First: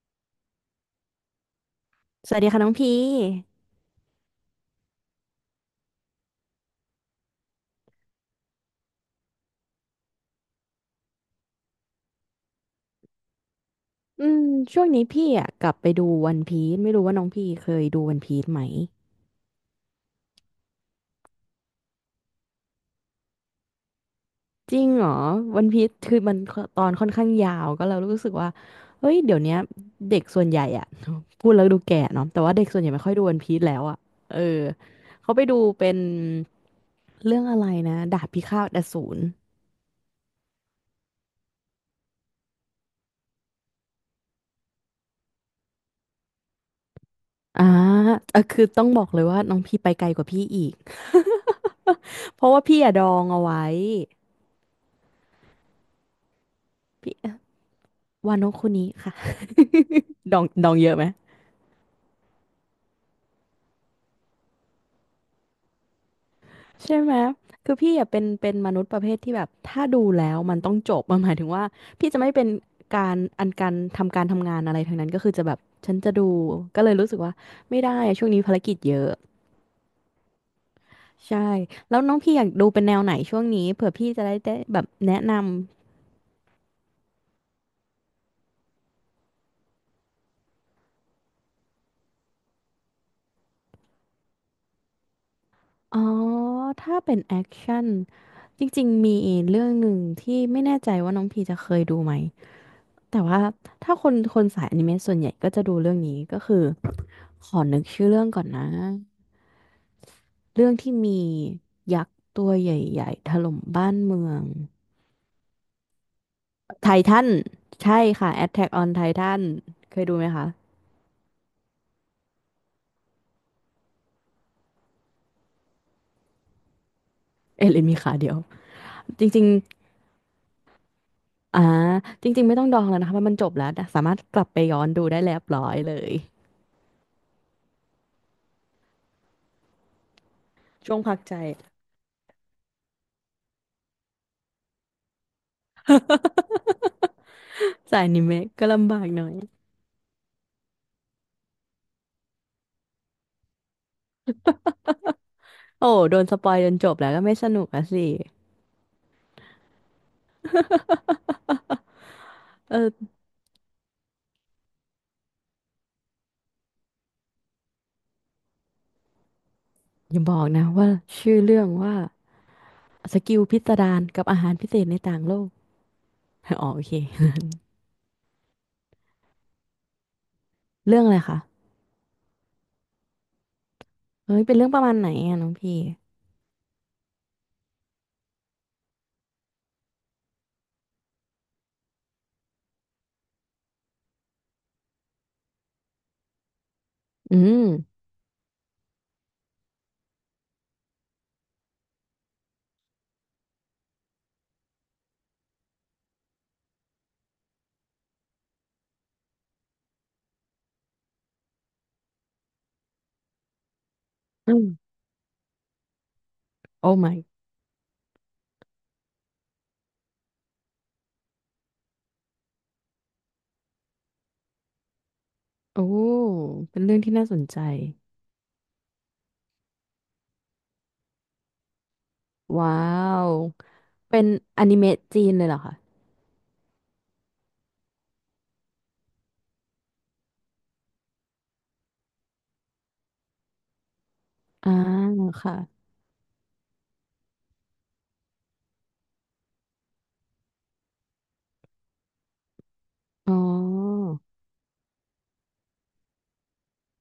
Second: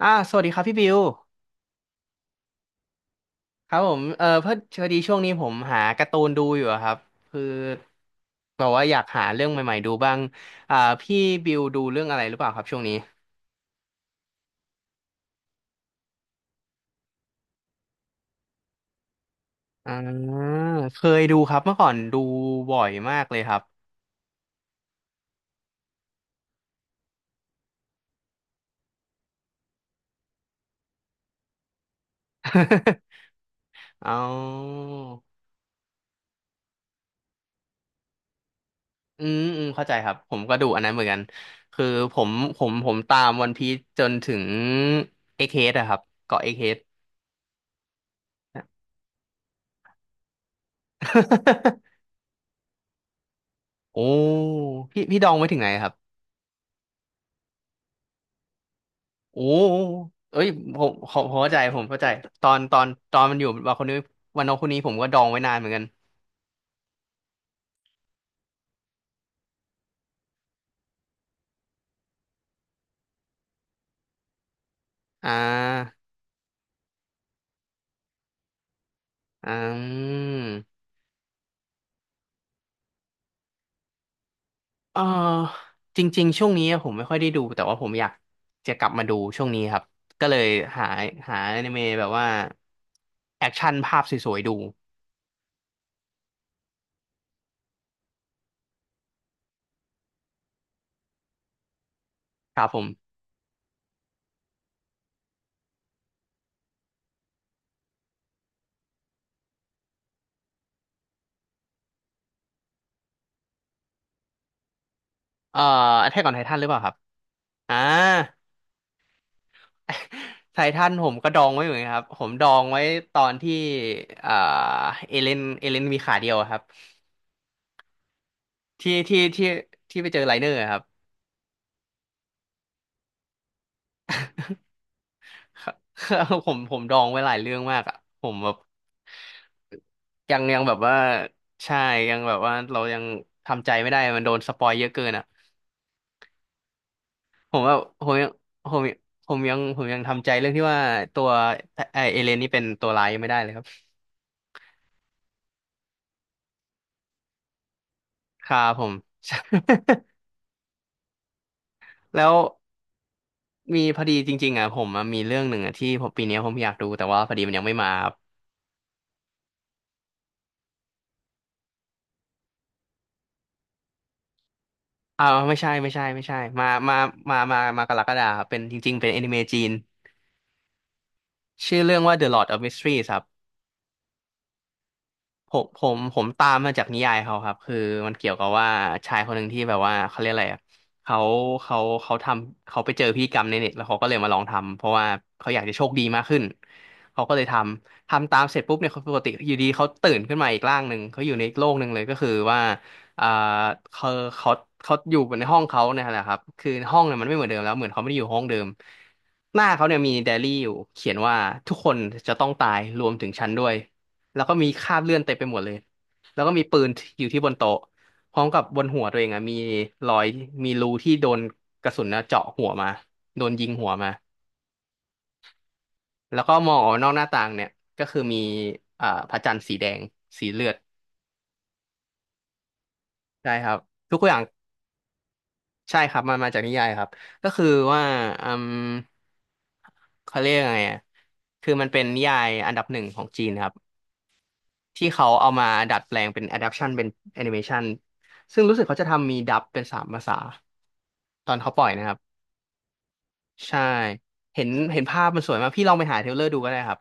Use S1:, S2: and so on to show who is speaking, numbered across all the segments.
S1: สวัสดีครับพี่บิว
S2: สวัสดีค่ะน้องพี
S1: ครับผมเออเพื่อพอดีช่วงนี้ผมหาการ์ตูนดูอยู่อะครับคือแบบว่าอยากหาเรื่องใหม่ๆดูบ้างอ่าพี่บิวดูเรื่องอะไรหรือเปล่าครับช่วงนี้
S2: อืมช่วงนี้พี่อ่ะกลับไปดูวันพีซไม่รู้ว่าน้องพี่เคยดูวันพีซไหม
S1: อ่าเคยดูครับเมื่อก่อนดูบ่อยมากเลยครับ
S2: จริงเหรอวันพีซคือมันตอนค่อนข้างยาวก็เรารู้สึกว่าเฮ้ยเดี๋ยวเนี้ยเด็กส่วนใหญ่อ่ะ พูดแล้วดูแก่เนาะแต่ว่าเด็กส่วนใหญ่ ไม่ค่อยดูวันพีซแล้วอ่ะ
S1: เอา
S2: เออเขาไปดูเป็นเรื่องอะไรนะดาบพิฆาตอสูร
S1: อืมอืมเข้าใจครับผมก็ดูอันนั้นเหมือนกันคือผมผมตามวันพีซจนถึงเอ็กเฮดอะครับเกาะเอ็กเฮด
S2: อ่าเออคือต้องบอกเลยว่าน้องพี่ไปไกลกว่าพี่อีก เพราะว่าพี่อะดองเอาไว้
S1: โอ้พี่ดองไว้ถึงไหนครับ
S2: พี่ วาโนคุนิค่ะ
S1: โอ้
S2: ด
S1: เอ้
S2: อง
S1: ย
S2: ดอง
S1: ผ
S2: เย
S1: ม
S2: อะไหม
S1: ผมผมเข้าใจผมเข้าใจตอนมันอยู่วันคนนี้วันน้องคนนี้ผมก็ดองไว้นานเหมือนกัน
S2: ใช่ไหมคือพี่อะเป็นเป็นมนุษย์ประเภทที่แบบถ้าดูแล้วมันต้องจบมันหมายถึงว่าพี่จะไม่เป็นการอันการทำการทำงานอะไรทั้งนั้นก็
S1: อ่
S2: คือจะแบบ
S1: า
S2: ฉันจะดูก็เลยรู้สึกว่าไม่ได้อะช่วงนี้ภารกิจเยอะ
S1: อืม
S2: ใช่แล้วน้องพี่อยากดูเป็นแนวไหนช่วงนี้เผื่อพี่จะได้ได้แบบ
S1: เออ
S2: แนะนำ
S1: จริงๆ ช่วงนี้ผมไม่ค่อยได้ดูแต่ว่าผมอยากจะกลับมาดูช่วงนี้ครับก็เลยหาหาอนิเมะแบบว่าแอคชั่นภาพสวยๆดู
S2: อ๋อถ้าเป็นแอคชั่นจริงๆมีเรื่องหนึ่งที่ไม่แน่ใจว่าน้องพี่จะเคยดูไหม
S1: ครับผม
S2: แต่ว่าถ้าคนคนสายอนิเมะส่วนใหญ่ก็จะดูเรื่องนี้ก็คือขอนึกชื่อเรื่องก่อนนะเรื่องที่มียักษ์ตัวใหญ่ๆถล่มบ้านเมือง
S1: เอ่อแท็กออนไททันหรือเปล่าค
S2: ไท
S1: รับ
S2: ทัน
S1: อ่า
S2: ใช่ค่ะ Attack on Titan เคยดูไหมคะ
S1: ไททันผมก็ดองไว้เหมือนกันครับผมดองไว้ตอนที่เอ่อเอเลนมีขาเดียวอะครับ
S2: เอเินมีขาเดียว
S1: ที่ที่
S2: จริ
S1: ที่
S2: ง
S1: ที่ไปเจอไลเนอร์อะครับ
S2: ๆอ่าจริงๆไม่ต้องดองแล้วนะคะเพราะมันจบแล้วนะสามารถกลับไปย้อนดูได้เรียบร้อยเลย
S1: ผมดองไว้หลายเรื่องมากอ่ะผมแบบยังแบบว่า
S2: ช่วงพักใจ
S1: ใช่ยังแบบว่าเรายังทำใจไม่ได้มันโดนสปอยเยอะเกินอ่ะผมว่า
S2: สา
S1: ผ
S2: ยอ
S1: ม
S2: นิ
S1: ยัง
S2: เมะก็
S1: ผม
S2: ลำบากหน่อ
S1: ผ
S2: ย
S1: มยังผมยังทำใจเรื่องที่ว่าตัวไอเอเลนนี่เป็นตัวร้ายยังไม่ได้เลยครับ
S2: โอ้โดนสปอยจนจบแล้วก็ไม่สนุกอะสิ
S1: ครับผม แล้ว
S2: เออ
S1: มีพอดีจริงๆอ่ะผมอะมีเรื่องหนึ่งอ่ะที่ผมปีเนี้ยผมอยากดูแต่ว่าพอดีมันยังไม่มา
S2: อย่าบอกนะว่าชื่อเรื่องว่าสกิลพิสดารกับอาหารพิเศษในต่าง
S1: อ่า
S2: โลก
S1: ไม่ใช่ไม่ใช่ไม่ใช่
S2: อ๋
S1: มา
S2: อโอเค
S1: มามามามากรกฎาครับเป็นจริงๆเป็นแอนิเมะจีน
S2: เรื่องอะไรคะ
S1: ชื่อเรื่องว่า The Lord of Mysteries ครับ
S2: เฮ้ยเป็นเรื่องประมาณไหนอะน้อ
S1: ผ
S2: ง
S1: ม
S2: พี่
S1: ผมผมตามมาจากนิยายเขาครับคือมันเกี่ยวกับว่าชายคนหนึ่งที่แบบว่าเขาเรียกอะไรอะเขาเขาเขาไปเจอพิธีกรรมในเน็ตแล้วเขาก็เลยมาลองทำเพราะว่าเขาอยากจะโชคดีมากขึ้นเขาก็
S2: อื
S1: เลยท
S2: ม
S1: ำทำตามเสร็จปุ๊บเนี่ยเขาปกติอยู่ดีเขาตื่นขึ้นมาอีกร่างหนึ่งเขาอยู่ในอีกโลกหนึ่งเลยก็คือว่าอ่าเขาเขาเขาอยู่ในห้องเขาเนี่ยแหละครับคือห้องเนี่ยมันไม่เหมือนเดิมแล้วเหมือนเขาไม่ได้อยู่ห้องเดิมหน้าเขาเนี่ยมีไดอารี่อยู่เขียนว่าทุกคนจะต้องตายรวมถึงฉันด้วย แล้ว
S2: อื
S1: ก็
S2: ม
S1: มีคราบเลือดเต็มไปหมดเลยแล้วก็มีปื
S2: โอ้
S1: น
S2: my
S1: อยู่ที่บนโต๊ะพร้อมกับบนหัวตัวเองอะมีรอยมีรูที่โดนกระสุนนะเจาะหัวมา โดนยิงหัวมา
S2: โอ้
S1: แล้วก็มอง
S2: เป็น
S1: ออ
S2: เรื่
S1: ก
S2: อง
S1: นอก
S2: ที่
S1: ห
S2: น่า
S1: น้า
S2: ส
S1: ต่า
S2: น
S1: ง
S2: ใจ
S1: เนี่ยก็คือมีพระจันทร์สีแดง สีเลือด
S2: ว้าว
S1: ใช่ครับทุ
S2: เป็
S1: ก
S2: น
S1: อย่าง
S2: อนิเมะจีนเลยเหรอคะ
S1: ใช่ครับมันมาจากนิยายครับก็คือว่าอืมเขาเรียกยังไงอะคือมันเป็นนิยายอันดับหนึ่งของจีนครับ
S2: อ่า
S1: ที่เขาเอา
S2: ค่ะ
S1: มาดัดแปลงเป็น adaptation เป็น animation ซึ่งรู้สึกเขาจะทำมีดับเป็น3 ภาษาตอนเขาปล่อยนะครับ
S2: อ๋อ
S1: ใช่เห็นภาพมันสวยมากพี่ลองไปหาเทรลเลอร์ดูก็ได้ครับ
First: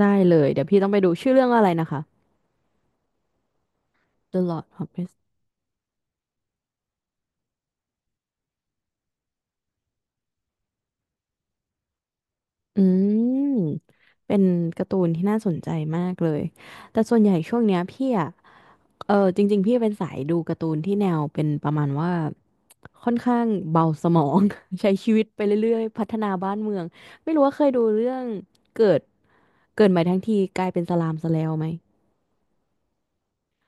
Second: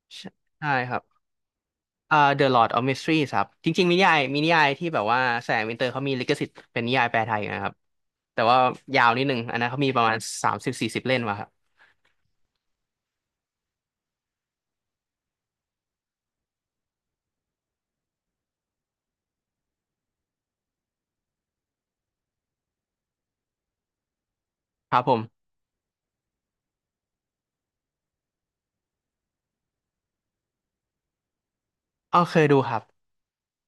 S2: ได้
S1: ใช่
S2: เลยเดี๋ยว
S1: ใช่
S2: พี่ต้อ
S1: ค
S2: งไป
S1: รับ
S2: ดูชื่อเรื่องอะไรนะคะ
S1: The Lord of Mysteries ครับจริงๆมีนิยายมี
S2: The
S1: นิยา
S2: Lord
S1: ยที่
S2: of
S1: แบบ
S2: Mist
S1: ว่าแสงวินเตอร์เขามีลิขสิทธิ์เป็นนิยายแปลไทยอยู่นะครับแต่ว่ายาวนิดนึงอันนั้นเขามีประมาณ30-40 เล่มมาครับ
S2: อืมเป็นการ์ตูนที่น่าสนใจมากเลยแต่ส่วนใหญ่ช่วงเนี้ยพี่อะ เออจริงๆพี่เป็นสายดูการ์ตูนที่แนวเป็นประมาณว่าค่อนข้างเบาสมอง ใช้
S1: ครับผ
S2: ชีวิตไป
S1: ม
S2: เรื่อยๆพัฒนาบ้านเมืองไม่รู้ว่าเคยดูเรื่องเกิดเกิดใหม่ทั้งทีกลายเป็นสลามสแลวไหม
S1: อ๋อเคยดูครับ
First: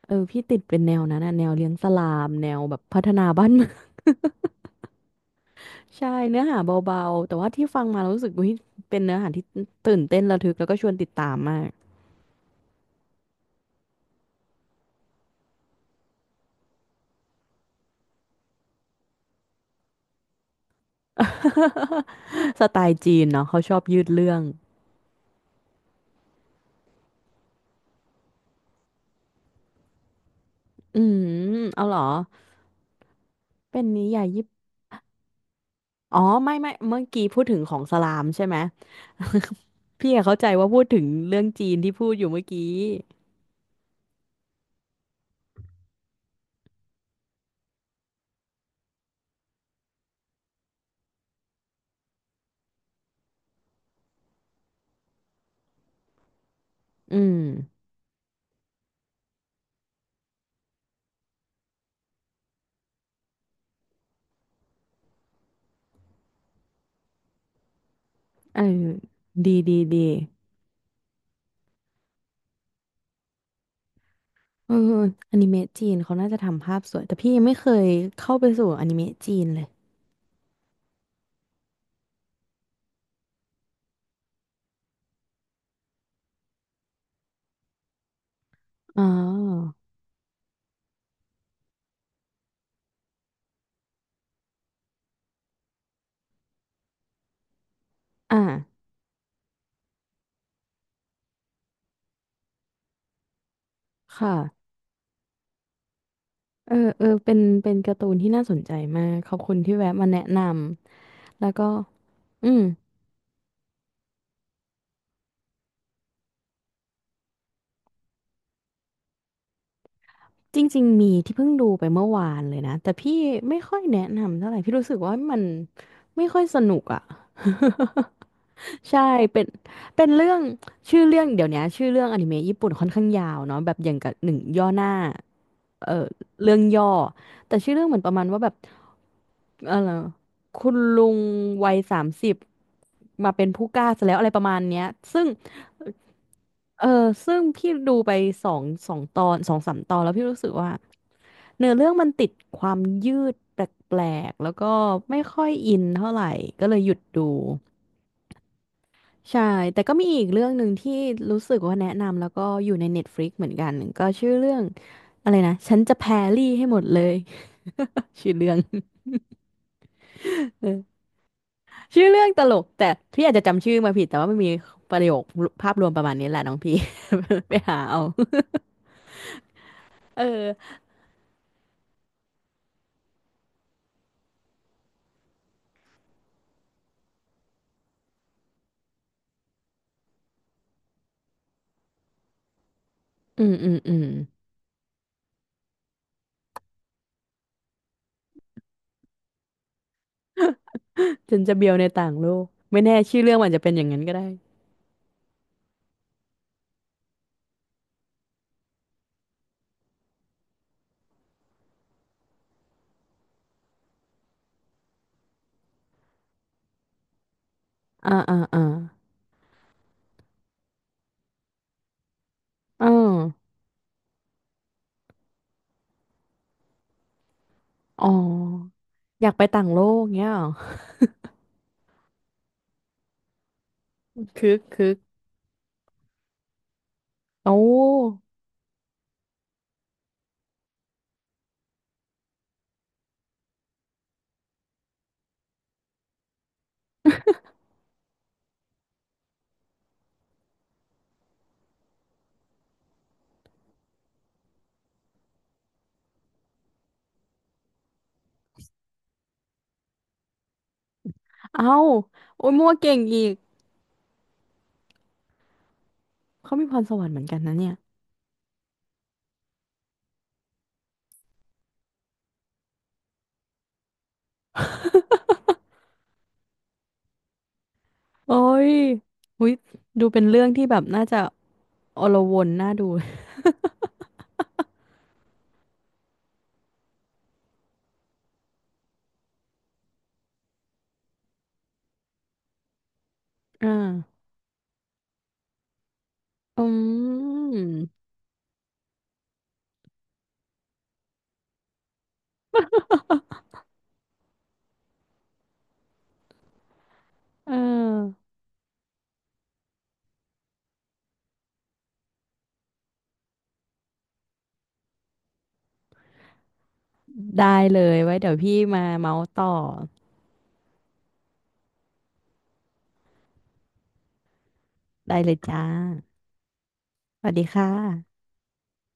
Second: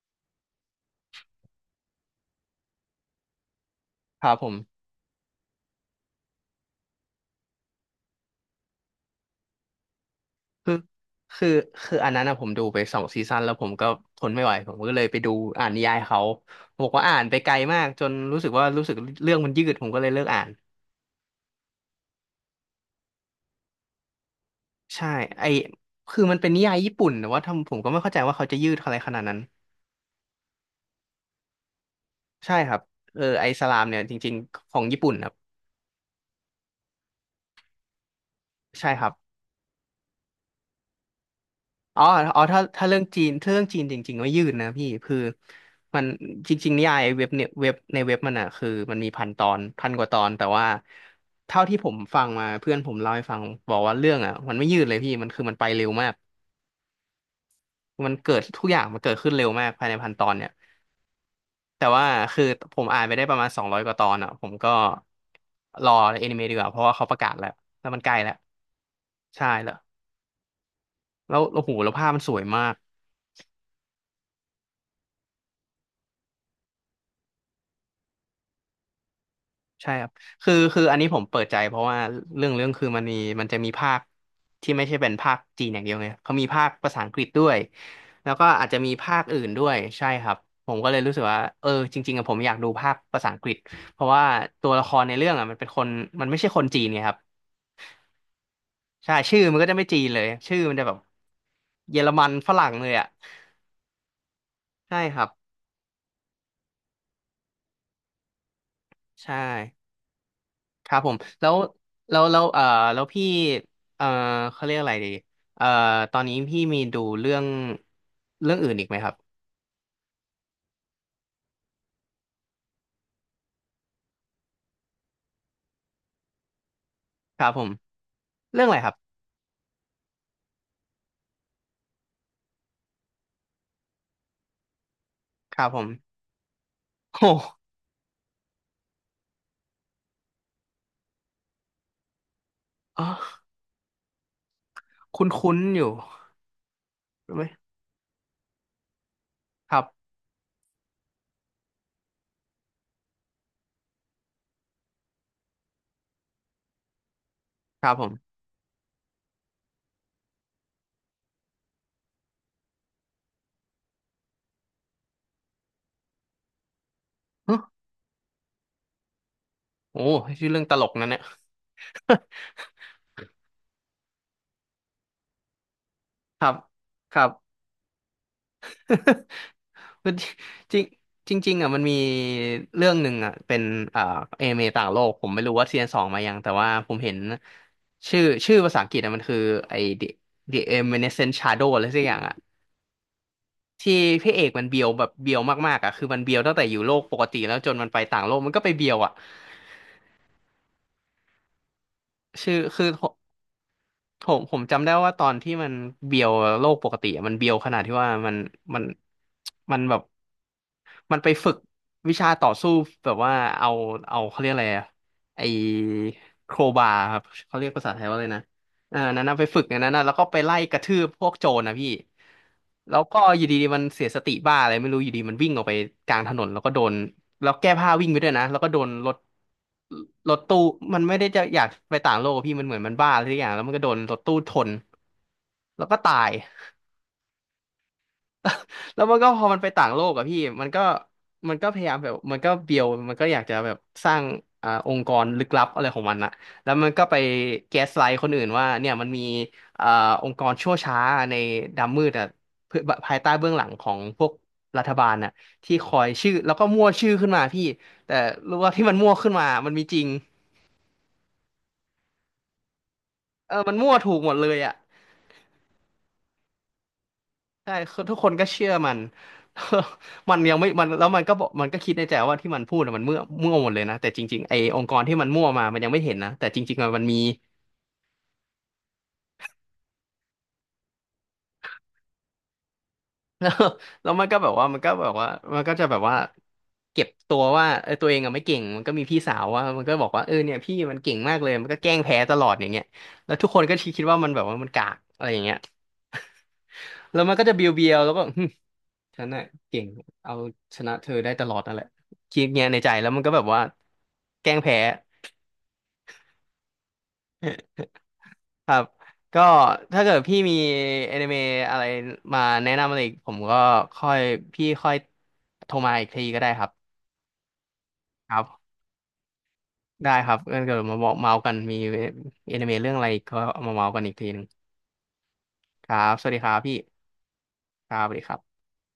S2: เออพี่ติดเป็นแนวนั้นนะแนวเลี้ยงสลามแนวแบบพัฒนาบ้านเมือง
S1: ครับผม
S2: ใช่เนื้อหาเบาๆแต่ว่าที่ฟังมาแล้วรู้สึกว่าเป็นเนื้อหาที่ตื่นเต้นระทึกแล้ว
S1: คือ
S2: ก็ชวนติดตาม
S1: คือ
S2: มาก
S1: คืออันนั้นนะผมดูไป2 ซีซั่นแล้วผมก็ทนไม่ไหวผมก็เลยไปดูอ่านนิยายเขาผมบอกว่าอ่านไปไกลมากจนรู้สึกว่ารู้สึกเรื่องมันยืดผมก็เลยเลิกอ่าน
S2: สไตล์จีนเนาะเขาชอบยืดเรื่อง
S1: ใช่ไอคือมันเป็นนิยายญี่ปุ่นแต่ว่าทำผมก็ไม่เข้าใจว่าเขาจะยืดอะไรขนาดนั้น
S2: อืมเอาเหรอ
S1: ใช่ครับเออไอสลา
S2: เป็
S1: ม
S2: น
S1: เนี่ย
S2: นิ
S1: จ
S2: ยาย
S1: ริง
S2: ญี่
S1: ๆของญี่ปุ่นครับ
S2: อ๋อไม่ไม่เมื่อกี้พูดถึงของสลามใช่ไหม
S1: ใช่ครับ
S2: พี่อะเข้าใจว่าพูดถึงเรื่องจีนที่
S1: อ๋อ
S2: พูดอยู่
S1: อ๋อ
S2: เมื่อ
S1: ถ้า
S2: กี้
S1: ถ้าเรื่องจีนถ้าเรื่องจีนจริงๆไม่ยืดนะพี่ คือมันจริงๆนิยายเว็บเนี่ยเว็บในเว็บมันอ่ะคือมันมี1,000 ตอน 1,000 กว่าตอนแต่ว่าเท่าที่ผมฟังมาเพื่อนผมเล่าให้ฟังบอกว่าเรื่องอ่ะมันไม่ยืดเลยพี่มันคือมันไปเร็วมาก
S2: อืม
S1: มันเกิดทุกอย่างมันเกิดขึ้นเร็วมากภายในพันตอนเนี่ยแต่ว่าคือผมอ่านไปได้ประมาณ200 กว่าตอนอ่ะผมก็รอแอนิเมะดีกว่าเพราะว่าเขาประกาศแล้วแล้วมันใกล้แล้ว
S2: เออ
S1: ใช่
S2: ดี
S1: แล้ว
S2: ดีดี
S1: แล้วโอ้โหแล้วภาพมันสวยมาก
S2: เอออนิเมะจีนเขาน่าจะทำภาพสวยแต่พี่ยังไม่เคยเข้าไปสู่อนิเมะจีนเลย
S1: ใช่ครับคืออันนี้ผมเปิดใจเพราะว่าเรื่องคือมันมีมันจะมีภาคที่ไม่ใช่เป็นภาคจีนอย่างเดียวไงเขามีภาคภาษาอังกฤษด้วย แล้วก็อาจจะมี
S2: อ๋อ
S1: ภาคอื่นด้วยใช่ครับ ผมก็เลยรู้สึกว่าเออจริงๆอะผมอยากดูภาคภาษาอังกฤษเพราะว่าตัวละครในเรื่องอะมันเป็นคนมันไม่ใช่คนจีนไงครับ
S2: อ่า
S1: ใช่ชื่อมันก็จะไม่จีนเลยชื่อมันจะแบบเยอรมันฝรั่งเลยอะ
S2: ค่ะ
S1: ใช่ครับ
S2: เออเออเป็นเป็นการ์ตูนที่น่าสนใจมากข
S1: ใช่
S2: อบคุณที่แวะมาแนะน
S1: ครับผม
S2: ำ
S1: แล้
S2: แล้ว
S1: ว
S2: ก็
S1: แล้ว
S2: อืม
S1: แล้วพี่เอ่อเขาเรียกอะไรดีเอ่อตอนนี้พี่มีดูเรื่องเรื่องอื่นอีกไหมครับ
S2: จริงๆมีที่เพิ่งดูไปเมื่อวานเลยนะแต่พี่ไม่ค่อยแนะนำเท่าไหร่พี่รู้สึกว่ามันไม่ค่อยสนุกอ่ะ
S1: ครับผมเรื่องอะไรค รับ
S2: ใช่เป็นเป็นเรื่องชื่อเรื่องเดี๋ยวนี้ชื่อเรื่องอนิเมะญี่ปุ่นค่อนข้างยาวเนาะแบบอย่างกับหนึ่งย่อหน้า
S1: ครับผม
S2: เออเรื่องย่อ
S1: โอ้
S2: แต่ชื่อเรื่องเหมือนประมาณว่าแบบ เอะไรคุณลุงวัยสามสิบ
S1: อ๋อ
S2: มาเป็นผู้กล้าซะแล้วอะไรประมาณเนี้ย
S1: ค
S2: ซึ่ง
S1: ุ้นๆอยู่
S2: เออ
S1: รู้
S2: ซึ่ง
S1: ไหม
S2: พี่ดูไปสองตอนสอง
S1: ค
S2: สาม
S1: รั
S2: ตอน
S1: บ
S2: แล้วพี่รู้สึกว่าเนื้อเรื่องมันติดความยืดแปลกๆแล้วก็ไม่ค่อยอินเท่าไหร่ก็เลยหยุดดู
S1: ครับผม
S2: ใช่แต่ก็มีอีกเรื่องหนึ่งที่รู้สึกว่าแนะนำแล้วก็อยู่ใน Netflix เหมือนกันก็ชื่อเรื่องอะไรนะฉันจะแพรรี่ให้หมดเลย
S1: ฮะ
S2: ชื่อเรื่อง
S1: โอ้ชื่อเรื่องตลก นั่นเนี่ย
S2: ชื่อเรื่องตล กแต่พี่อาจจะจำชื่อมาผิดแต่ว่ามันมีประโยคภาพรวมประมาณนี้แห
S1: ค
S2: ละ
S1: รั
S2: น้
S1: บ
S2: องพี่
S1: ครับ
S2: ไปหาเอา
S1: คือ
S2: เออ
S1: จริงจริงจริงๆอ่ะมันมีเรื่องหนึ่งอ่ะเป็นเอ่อเอเมต่างโลกผมไม่รู้ว่าซีซั่นสองมายังแต่ว่าผมเห็นชื่อภาษาอังกฤษอ่ะมันคือไอ้ The Evanescent Shadow อะไรสักอย่างอ่ะ
S2: อืมอืม
S1: ที่
S2: อืม
S1: พระเอกมันเบียวแบบเบียวมากๆอ่ะคือมันเบียวตั้งแต่อยู่โลกปกติแล้วจนมันไปต่างโลกมันก็ไปเบียวอ่ะ
S2: ฉันจะเบียวในต่างโลก
S1: ชื่อ
S2: ไม่
S1: คือ
S2: แน่ชื่อเรื่องมันจะเป็นอย่างนั้นก็
S1: ผ
S2: ได้
S1: มผมจำได้ว่าตอนที่มันเบียวโลกปกติอะมันเบียวขนาดที่ว่ามันมันแบบมันไปฝึกวิชาต่อสู้แบบว่าเอาเอาเขาเรียกอะไรอะไอโครบาครับเขาเรียกภาษาไทยว่า
S2: อ่า
S1: อะไร
S2: อ่า
S1: นะ
S2: อ่า
S1: อ่านั้นนะไปฝึกอย่างนั้นนะแล้วก็ไปไล่กระทืบพวกโจรนะพี่
S2: อ่า
S1: แล้วก็อยู่ดีๆมันเสียสติบ้าอะไรไม่รู้อยู่ดีมันวิ่งออกไปกลางถนนแล้วก็โดน แล้วแก้ผ้า
S2: อ๋
S1: วิ่
S2: อ
S1: งไปด้วยนะแล้วก็โดนรถ
S2: อยากไปต่างโลกเงี้
S1: ร
S2: ย
S1: ถ
S2: เหรอ
S1: ตู้มันไม่ได้จะอยากไปต่างโลกอะพี่มันเหมือนมันบ้าอะไรสักอย่างแล้วมันก็โดนรถตู้
S2: คึ
S1: ช
S2: ก
S1: น
S2: คึก
S1: แล้วก็ตาย
S2: โอ้
S1: แล้วมันก็พอมันไปต่างโลกอะพี่มันก็มันก็พยายามแบบมันก็เบียวมันก็อยากจะแบบสร้างองค์กรลึกลับอะไรของมันอะแล้วมันก็ไปแก๊สไลท์คนอื่นว่าเนี่ยมันมีอ่าองค์กรชั่วช้าในดำมืดอะเพื่อภายใต้เบื้องหลังของพวกรัฐบาลน่ะที่คอยชื่อแล้วก็มั่วชื่อขึ้นมาพี่แต่รู้ว่าที่มันมั่วขึ้นมามันมีจริง
S2: เอ้าโอ้ยมั่วเก่งอีก
S1: เออมันมั่วถูกหมดเลยอะ
S2: เขามีพรสวรรค์เหมือนกันนะเนี่
S1: ใช่
S2: ย
S1: คือทุกคนก็เชื่อมัน มันยังไม่มันแล้วมันก็บอกมันก็คิดในใจว่าที่มันพูดน่ะมันมั่วหมดเลยนะแต่จริงๆไอ้องค์กรที่มันมั่วมามันยังไม่เห็นนะแต่จริงๆอะมันมี
S2: โอ้ยอุยดูเป็นเรื่องที่แบบน่าจะอลวนน่าดู
S1: แล้วแล้วมันก็แบบว่ามันก็จะแบบว่าเก็บตัวว่าเออตัวเองอะไม่เก่งมันก็มีพี่สาวว่ามันก็บอกว่าเออเนี่ยพี่มันเก่งมากเลยมันก็แกล้งแพ้ตลอดอย่างเงี้ยแล้วทุกคน
S2: อ่
S1: ก็คิดว่า
S2: า
S1: มันแบบว่ามันกากอะไรอย่างเงี้ย
S2: อื
S1: แล้วมันก็จะเบียวๆ
S2: ม
S1: แล้วก็ ฉันน่ะเก่งเอาชนะเธอได้ตลอดนั่นแหละคิดเงี้ยในใจแล้วมันก็แบบว่าแกล้งแพ้
S2: เออ
S1: ครับก็ถ้าเกิดพี่มีแอนิเมะอะไรมาแนะนำอะไรอีกผมก็ค่อยพี่ค่อยโทรมาอีกทีก็ได้ครับ
S2: ได้เลยไว้
S1: ค
S2: เดี๋ยว
S1: รั
S2: พี่
S1: บ
S2: มาเมาส์ต่อ
S1: ได้ครับงั้นเกิดมาบอกเมาส์กันมีแอนิเมะเรื่องอะไรก็เอามาเมาส์กันอีกทีหนึ่ง
S2: ได้เลยจ้า
S1: ครับสวัสดีครับพี่
S2: สวัสดีค่
S1: ครับสวัส
S2: ะ
S1: ดีครับ